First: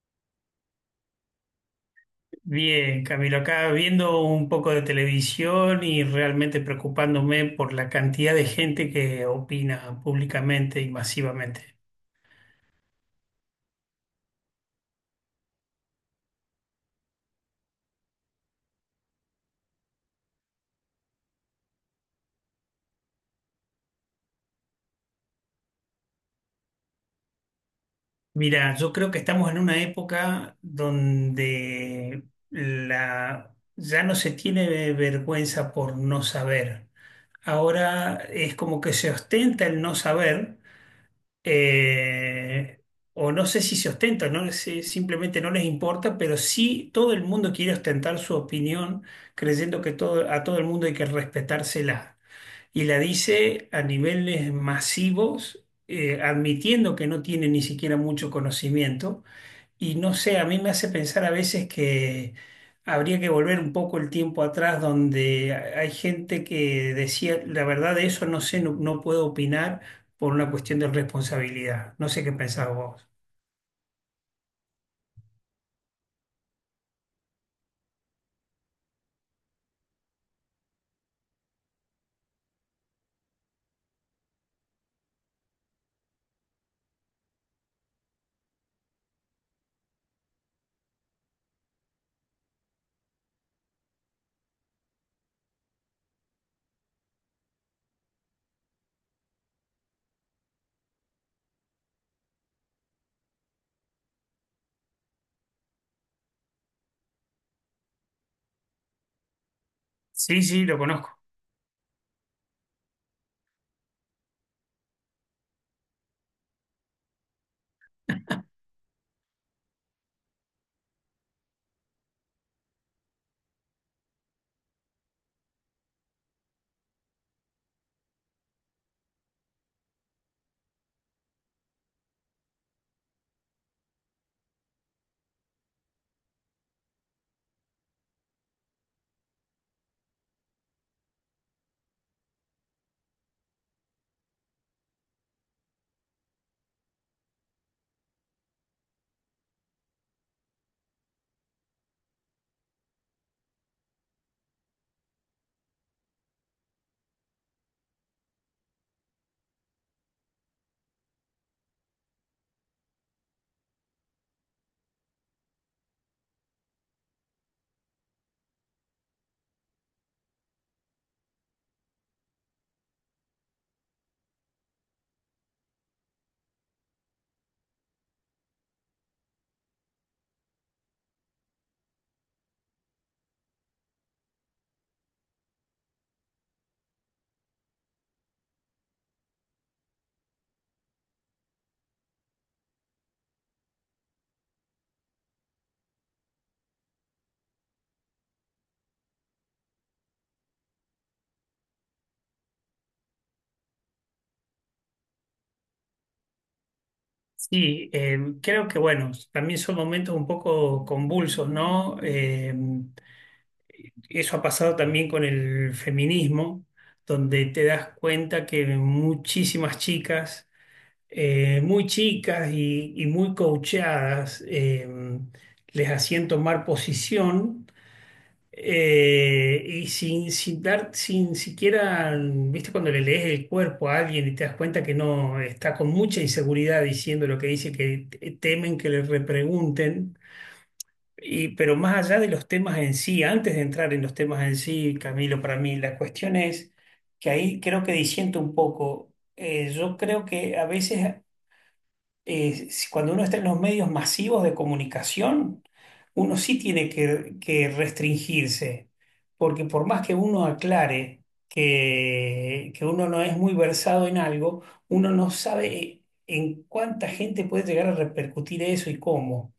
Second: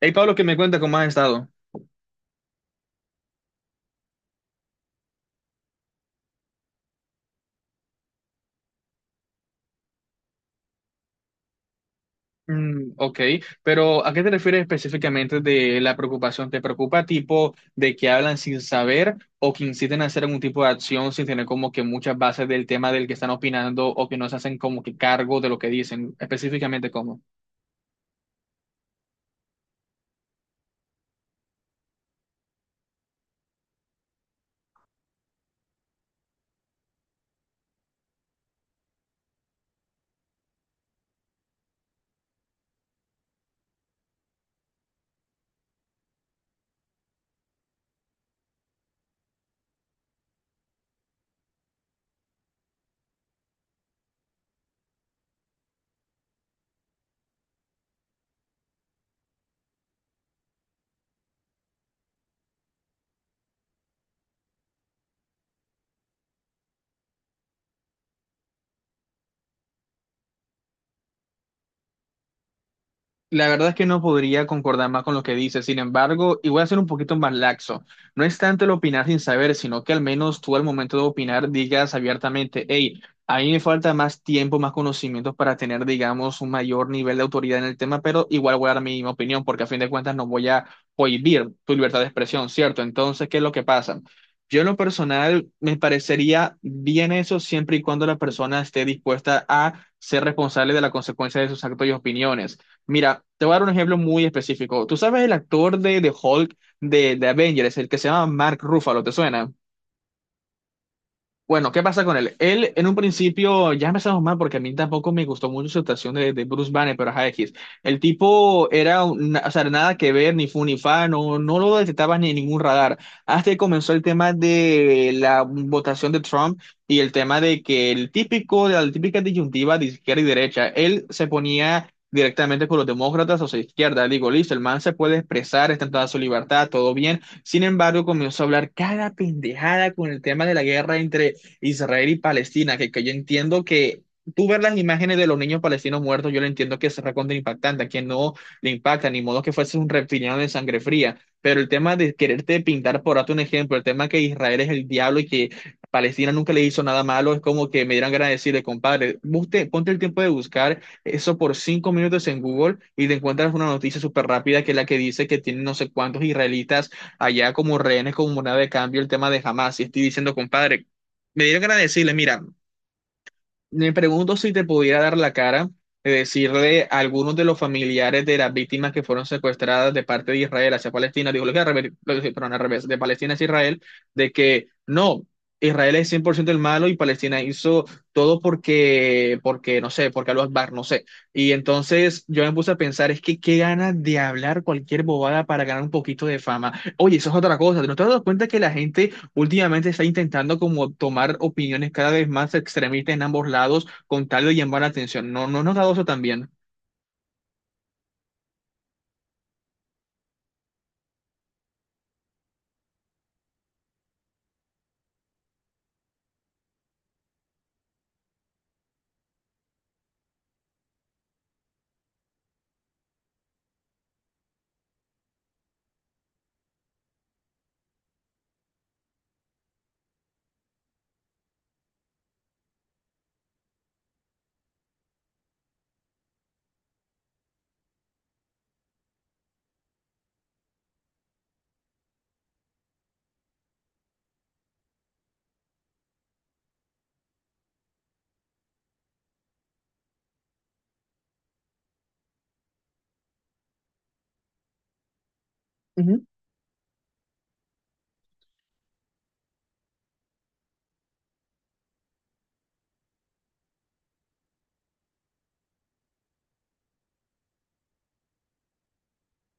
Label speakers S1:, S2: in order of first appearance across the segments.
S1: Hey Pablo, ¿que me cuenta cómo has estado?
S2: Bien, Camilo, acá viendo un poco de televisión y realmente preocupándome por la cantidad de gente que opina públicamente y masivamente.
S1: Mm, ok, pero ¿a qué te refieres específicamente de la preocupación? ¿Te preocupa tipo de que hablan sin saber o que inciten a hacer algún tipo de acción sin tener como que muchas bases del tema del que están opinando o que no se hacen como que cargo de lo que dicen? Específicamente, ¿cómo?
S2: Mira, yo creo que estamos en una época donde ya no se tiene vergüenza por no saber. Ahora es como que se ostenta el no saber eh, o no sé si se ostenta, no sé, simplemente no les importa, pero sí todo el mundo quiere ostentar su opinión, creyendo que a todo el mundo hay que respetársela. Y la dice a niveles masivos, admitiendo que no tiene ni siquiera mucho conocimiento y no sé, a mí me hace pensar a veces que habría que volver un poco el tiempo atrás donde hay gente que decía, la verdad de eso no sé, no puedo opinar por una cuestión de responsabilidad. No sé qué pensás vos.
S1: La verdad es que no podría concordar más con lo que dices. Sin embargo, y voy a ser un poquito más laxo. No es tanto el opinar sin saber, sino que al menos tú al momento de opinar digas abiertamente, hey, a mí me falta más tiempo, más conocimientos para tener, digamos, un mayor nivel de autoridad en el tema, pero igual voy a dar mi opinión, porque a fin de cuentas no voy a prohibir tu libertad de expresión, ¿cierto? Entonces, ¿qué es lo que pasa? Yo en lo personal me parecería bien eso siempre y cuando la persona esté dispuesta a ser responsable de la consecuencia de sus actos y opiniones. Mira, te voy a dar un ejemplo muy específico. ¿Tú sabes el actor de Hulk de Avengers, el que se llama Mark Ruffalo? ¿Te suena?
S2: Sí, sí, lo conozco.
S1: Bueno, ¿qué pasa con él? Él, en un principio, ya empezamos mal porque a mí tampoco me gustó mucho su actuación de Bruce Banner, pero ajá, X. El tipo era, o sea, nada que ver, ni fu ni fa, no, no lo detectaba ni en ningún radar. Hasta que comenzó el tema de la votación de Trump y el tema de que el típico, de la típica disyuntiva de izquierda y derecha, él se ponía directamente con los demócratas, o sea, izquierda. Digo, listo, el man se puede expresar, está en toda su libertad, todo bien. Sin embargo, comenzó a hablar cada pendejada con el tema de la guerra entre Israel y Palestina, que yo entiendo que tú ver las imágenes de los niños palestinos muertos, yo lo entiendo que es recontra impactante, a quien no le impacta, ni modo que fuese un reptiliano de sangre fría, pero el tema de quererte pintar, por darte un ejemplo, el tema que Israel es el diablo y que Palestina nunca le hizo nada malo, es como que me dieran ganas de decirle, compadre, usted, ponte el tiempo de buscar eso por 5 minutos en Google y te encuentras una noticia súper rápida, que es la que dice que tienen no sé cuántos israelitas allá como rehenes, como moneda de cambio, el tema de Hamas. Y estoy diciendo, compadre, me dieron ganas de decirle, mira, me pregunto si te pudiera dar la cara de decirle a algunos de los familiares de las víctimas que fueron secuestradas de parte de Israel hacia Palestina, digo, lo que al revés, perdón, al revés, de Palestina hacia Israel, de que no, Israel es 100% el malo y Palestina hizo todo porque no sé, porque Al-Akbar, no sé. Y entonces yo me puse a pensar, es que qué ganas de hablar cualquier bobada para ganar un poquito de fama. Oye, eso es otra cosa, ¿no te has dado cuenta que la gente últimamente está intentando como tomar opiniones cada vez más extremistas en ambos lados con tal de llamar la atención? ¿No, no has notado eso también?
S2: Sí, creo que bueno, también son momentos un poco convulsos, ¿no? Eso ha pasado también con el feminismo, donde te das cuenta que muchísimas chicas muy chicas y muy coacheadas, les hacían tomar posición y sin dar, sin siquiera, viste, cuando le lees el cuerpo a alguien y te das cuenta que no está con mucha inseguridad diciendo lo que dice, que temen que le repregunten. Y, pero más allá de los temas en sí, antes de entrar en los temas en sí, Camilo, para mí la cuestión es que ahí creo que disiento un poco. Yo creo que a veces cuando uno está en los medios masivos de comunicación, uno sí tiene que restringirse, porque por más que uno aclare que uno no es muy versado en algo, uno no sabe en cuánta gente puede llegar a repercutir eso y cómo,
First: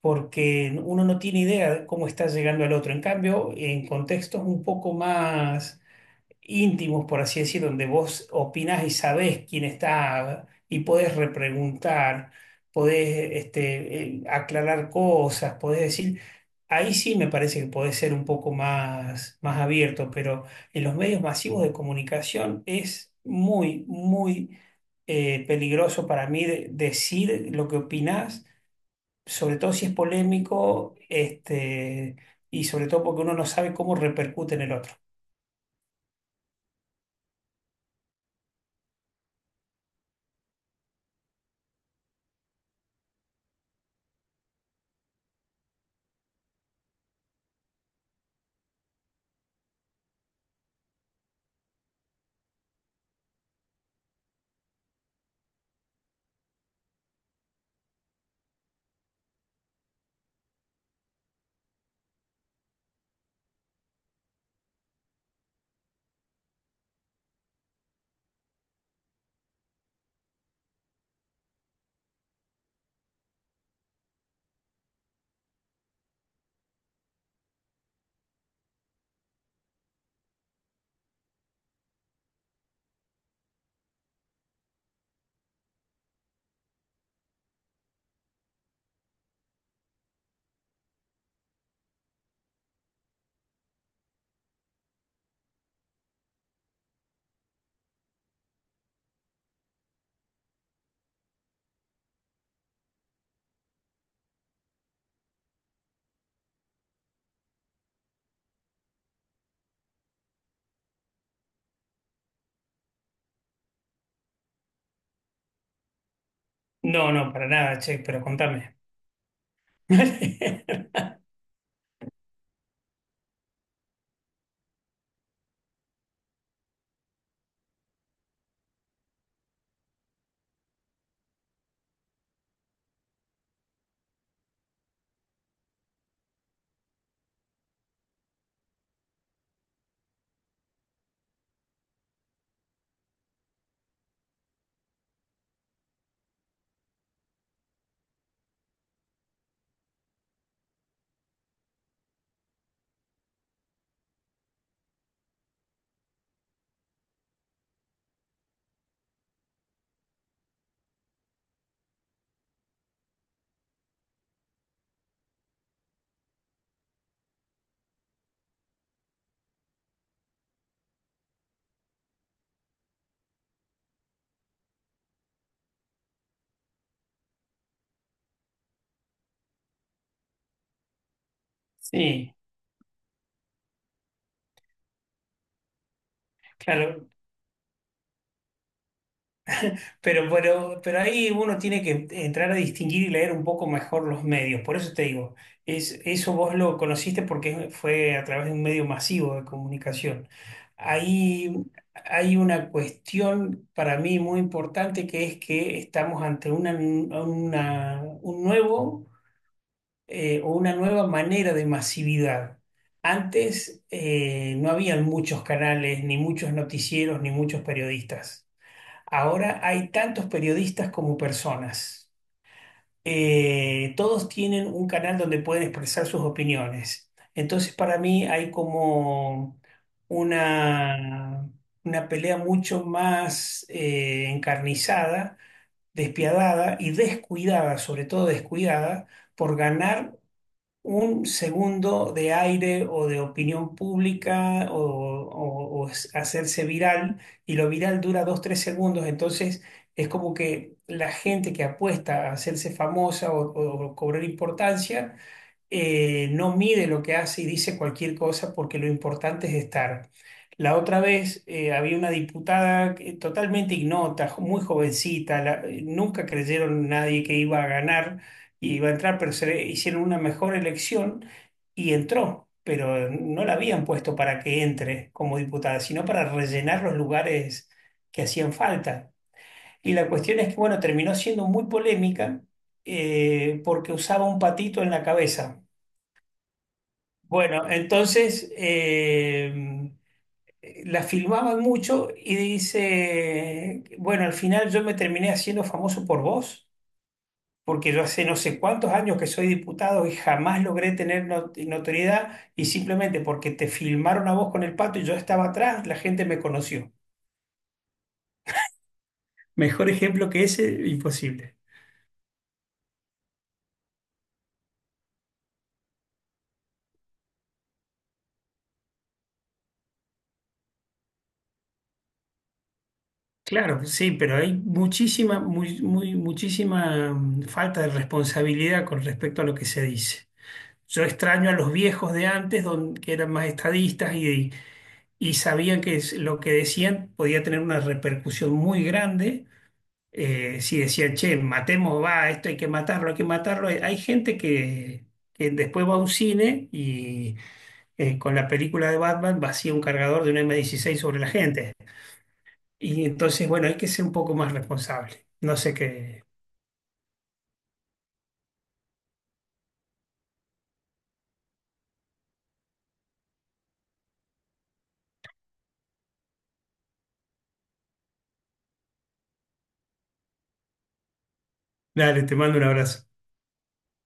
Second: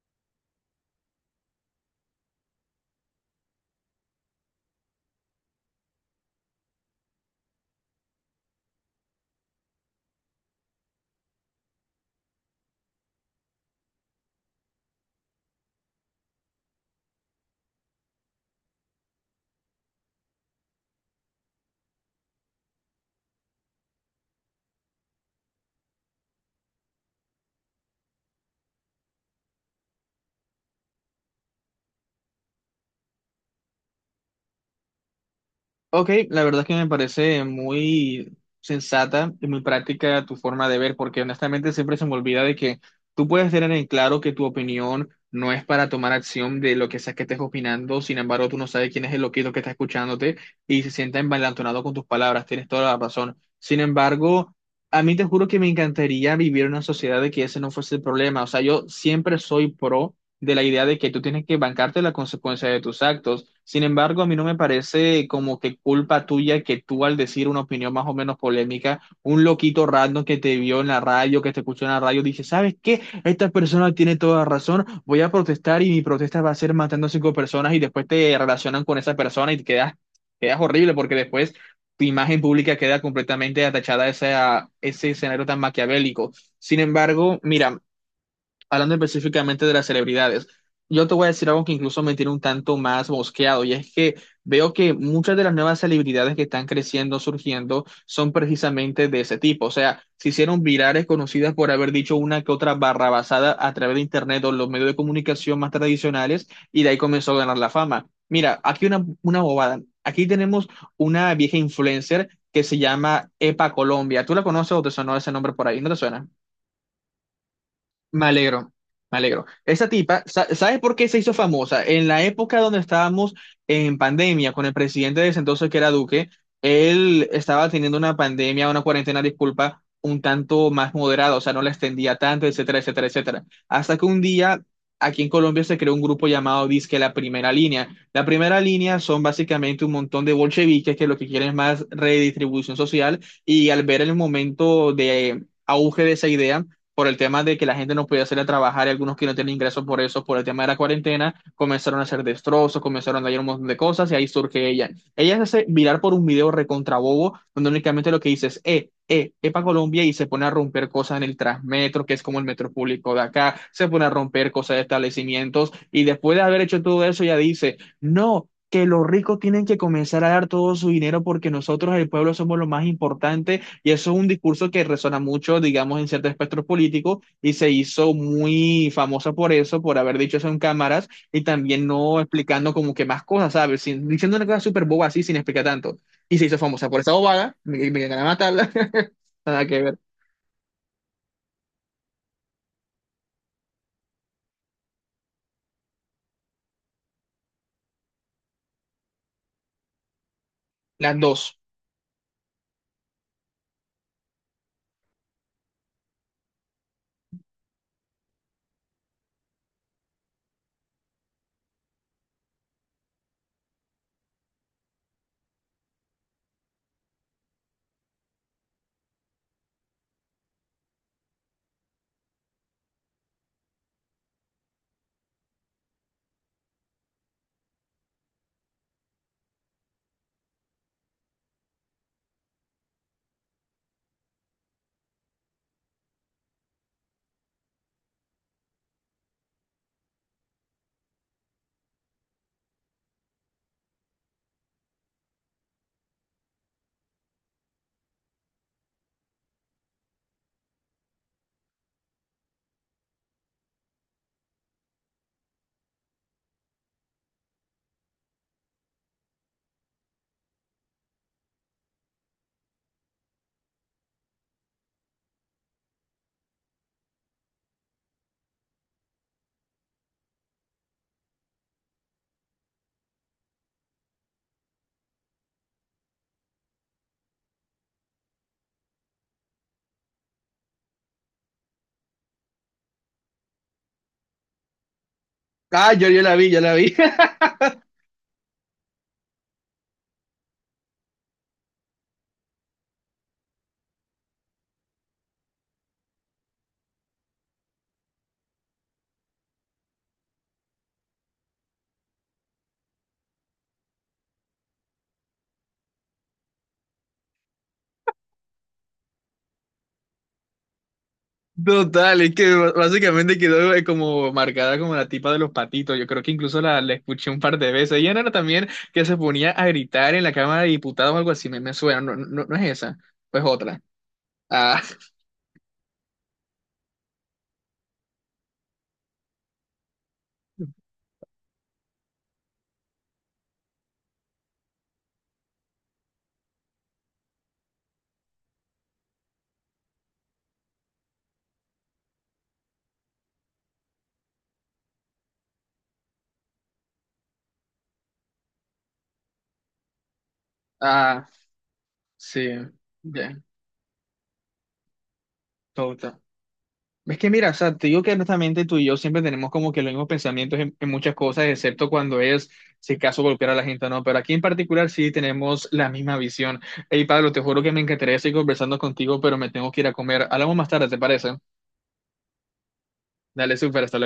S2: porque uno no tiene idea de cómo está llegando al otro. En cambio, en contextos un poco más íntimos, por así decir, donde vos opinás y sabés quién está y podés repreguntar, podés aclarar cosas, podés decir, ahí sí me parece que podés ser un poco más, más abierto, pero en los medios masivos de comunicación es muy peligroso para mí decir lo que opinás, sobre todo si es polémico, y sobre todo porque uno no sabe cómo repercute en el otro.
S1: Ok, la verdad es que me parece muy sensata y muy práctica tu forma de ver, porque honestamente siempre se me olvida de que tú puedes tener en claro que tu opinión no es para tomar acción de lo que sea que estés opinando, sin embargo, tú no sabes quién es el loquito que está escuchándote y se sienta envalentonado con tus palabras, tienes toda la razón. Sin embargo, a mí te juro que me encantaría vivir en una sociedad de que ese no fuese el problema, o sea, yo siempre soy pro de la idea de que tú tienes que bancarte la consecuencia de tus actos. Sin embargo, a mí no me parece como que culpa tuya que tú al decir una opinión más o menos polémica, un loquito random que te vio en la radio, que te escuchó en la radio, dice, ¿sabes qué? Esta persona tiene toda razón, voy a protestar y mi protesta va a ser matando a cinco personas y después te relacionan con esa persona y te quedas, quedas horrible, porque después tu imagen pública queda completamente atachada a ese escenario tan maquiavélico. Sin embargo, mira, hablando específicamente de las celebridades, yo te voy a decir algo que incluso me tiene un tanto más mosqueado, y es que veo que muchas de las nuevas celebridades que están creciendo, surgiendo, son precisamente de ese tipo. O sea, se hicieron virales, conocidas por haber dicho una que otra barrabasada a través de Internet o los medios de comunicación más tradicionales, y de ahí comenzó a ganar la fama. Mira, aquí una bobada. Aquí tenemos una vieja influencer que se llama Epa Colombia. ¿Tú la conoces o te sonó ese nombre por ahí? ¿No te suena?
S2: No, no, para nada, che, pero
S1: Me alegro,
S2: contame.
S1: me alegro. Esa tipa, ¿sabes por qué se hizo famosa? En la época donde estábamos en pandemia con el presidente de ese entonces, que era Duque, él estaba teniendo una pandemia, una cuarentena, disculpa, un tanto más moderada, o sea, no la extendía tanto, etcétera, etcétera, etcétera. Hasta que un día aquí en Colombia se creó un grupo llamado Disque La Primera Línea. La Primera Línea son básicamente un montón de bolcheviques que lo que quieren es más redistribución social y, al ver el momento de auge de esa idea, por el tema de que la gente no podía salir a trabajar y algunos que no tienen ingresos por eso, por el tema de la cuarentena, comenzaron a hacer destrozos, comenzaron a dañar un montón de cosas y ahí surge ella. Ella se hace viral por un video recontrabobo donde únicamente lo que dice es, Epa Colombia, y se pone a romper cosas en el Transmetro, que es como el metro público de acá, se pone a romper cosas de establecimientos y después de haber hecho todo eso ella dice, no, que los ricos tienen que comenzar a dar todo su dinero porque nosotros, el pueblo, somos lo más importante, y eso es un discurso que resuena mucho, digamos, en cierto espectro político, y se hizo muy famosa por eso, por haber dicho eso en cámaras y también no
S2: Sí,
S1: explicando como que más cosas, ¿sabes? Diciendo una cosa súper boba así sin explicar tanto. Y se hizo famosa por
S2: claro,
S1: esa bobada, me ganan a matarla, nada que ver.
S2: pero ahí uno tiene que entrar a distinguir y leer un poco mejor los medios. Por eso te digo, es, eso vos lo conociste porque fue a través de un medio masivo de comunicación.
S1: Las
S2: Ahí
S1: dos.
S2: hay una cuestión para mí muy importante que es que estamos ante un nuevo o una nueva manera de masividad. Antes no habían muchos canales, ni muchos noticieros, ni muchos periodistas. Ahora hay tantos periodistas como personas. Todos tienen un canal donde pueden expresar sus opiniones. Entonces, para mí hay como una, una pelea mucho más encarnizada, despiadada y descuidada, sobre todo descuidada, por ganar un segundo de aire o de opinión pública hacerse viral y lo viral dura dos, tres segundos, entonces es como que la gente que apuesta a hacerse famosa o cobrar importancia no mide lo que hace y dice cualquier cosa porque lo importante es estar. La otra vez había una diputada totalmente ignota, muy jovencita, nunca creyeron nadie que iba a ganar y iba a entrar, pero hicieron una mejor elección y entró, pero no la habían puesto para que entre como diputada, sino para rellenar los lugares que hacían falta. Y la cuestión es que, bueno, terminó siendo muy polémica porque usaba un patito en la cabeza.
S1: Ah, yo la vi, yo la vi.
S2: Bueno, entonces la filmaban mucho y dice, bueno, al final yo me terminé haciendo famoso por vos, porque yo hace no sé cuántos años que soy diputado y jamás logré tener notoriedad y simplemente porque te filmaron a vos con el pato y yo estaba atrás, la gente me conoció. Mejor ejemplo que ese, imposible.
S1: Total, es que básicamente quedó como marcada como la tipa de los patitos. Yo creo que incluso la escuché un par de veces. Ella no era también que se ponía a gritar en la Cámara de Diputados o algo así. Me suena, no, no, no no es esa, pues otra.
S2: Claro, sí, pero hay
S1: Ah,
S2: muchísima, muchísima falta de responsabilidad con respecto a lo que se dice. Yo extraño a los viejos de antes, que eran más estadistas y sabían que lo que decían podía tener una repercusión muy grande. Si decían, che, matemos, va, esto hay que matarlo, hay que matarlo. Hay gente que después va a un cine y con la película de Batman vacía un cargador de un M16 sobre
S1: ah,
S2: la gente.
S1: sí,
S2: Y
S1: ya,
S2: entonces, bueno, hay que ser un poco más responsable. No sé
S1: total.
S2: qué.
S1: Es que mira, o sea, te digo que honestamente tú y yo siempre tenemos como que los mismos pensamientos en muchas cosas, excepto cuando es, si acaso, golpear a la gente o no, pero aquí en particular sí tenemos la misma visión. Hey, Pablo, te juro que me encantaría seguir conversando contigo, pero me tengo que ir a comer. Hablamos más tarde, ¿te parece?
S2: Dale, te mando un abrazo.
S1: Dale, súper, hasta luego.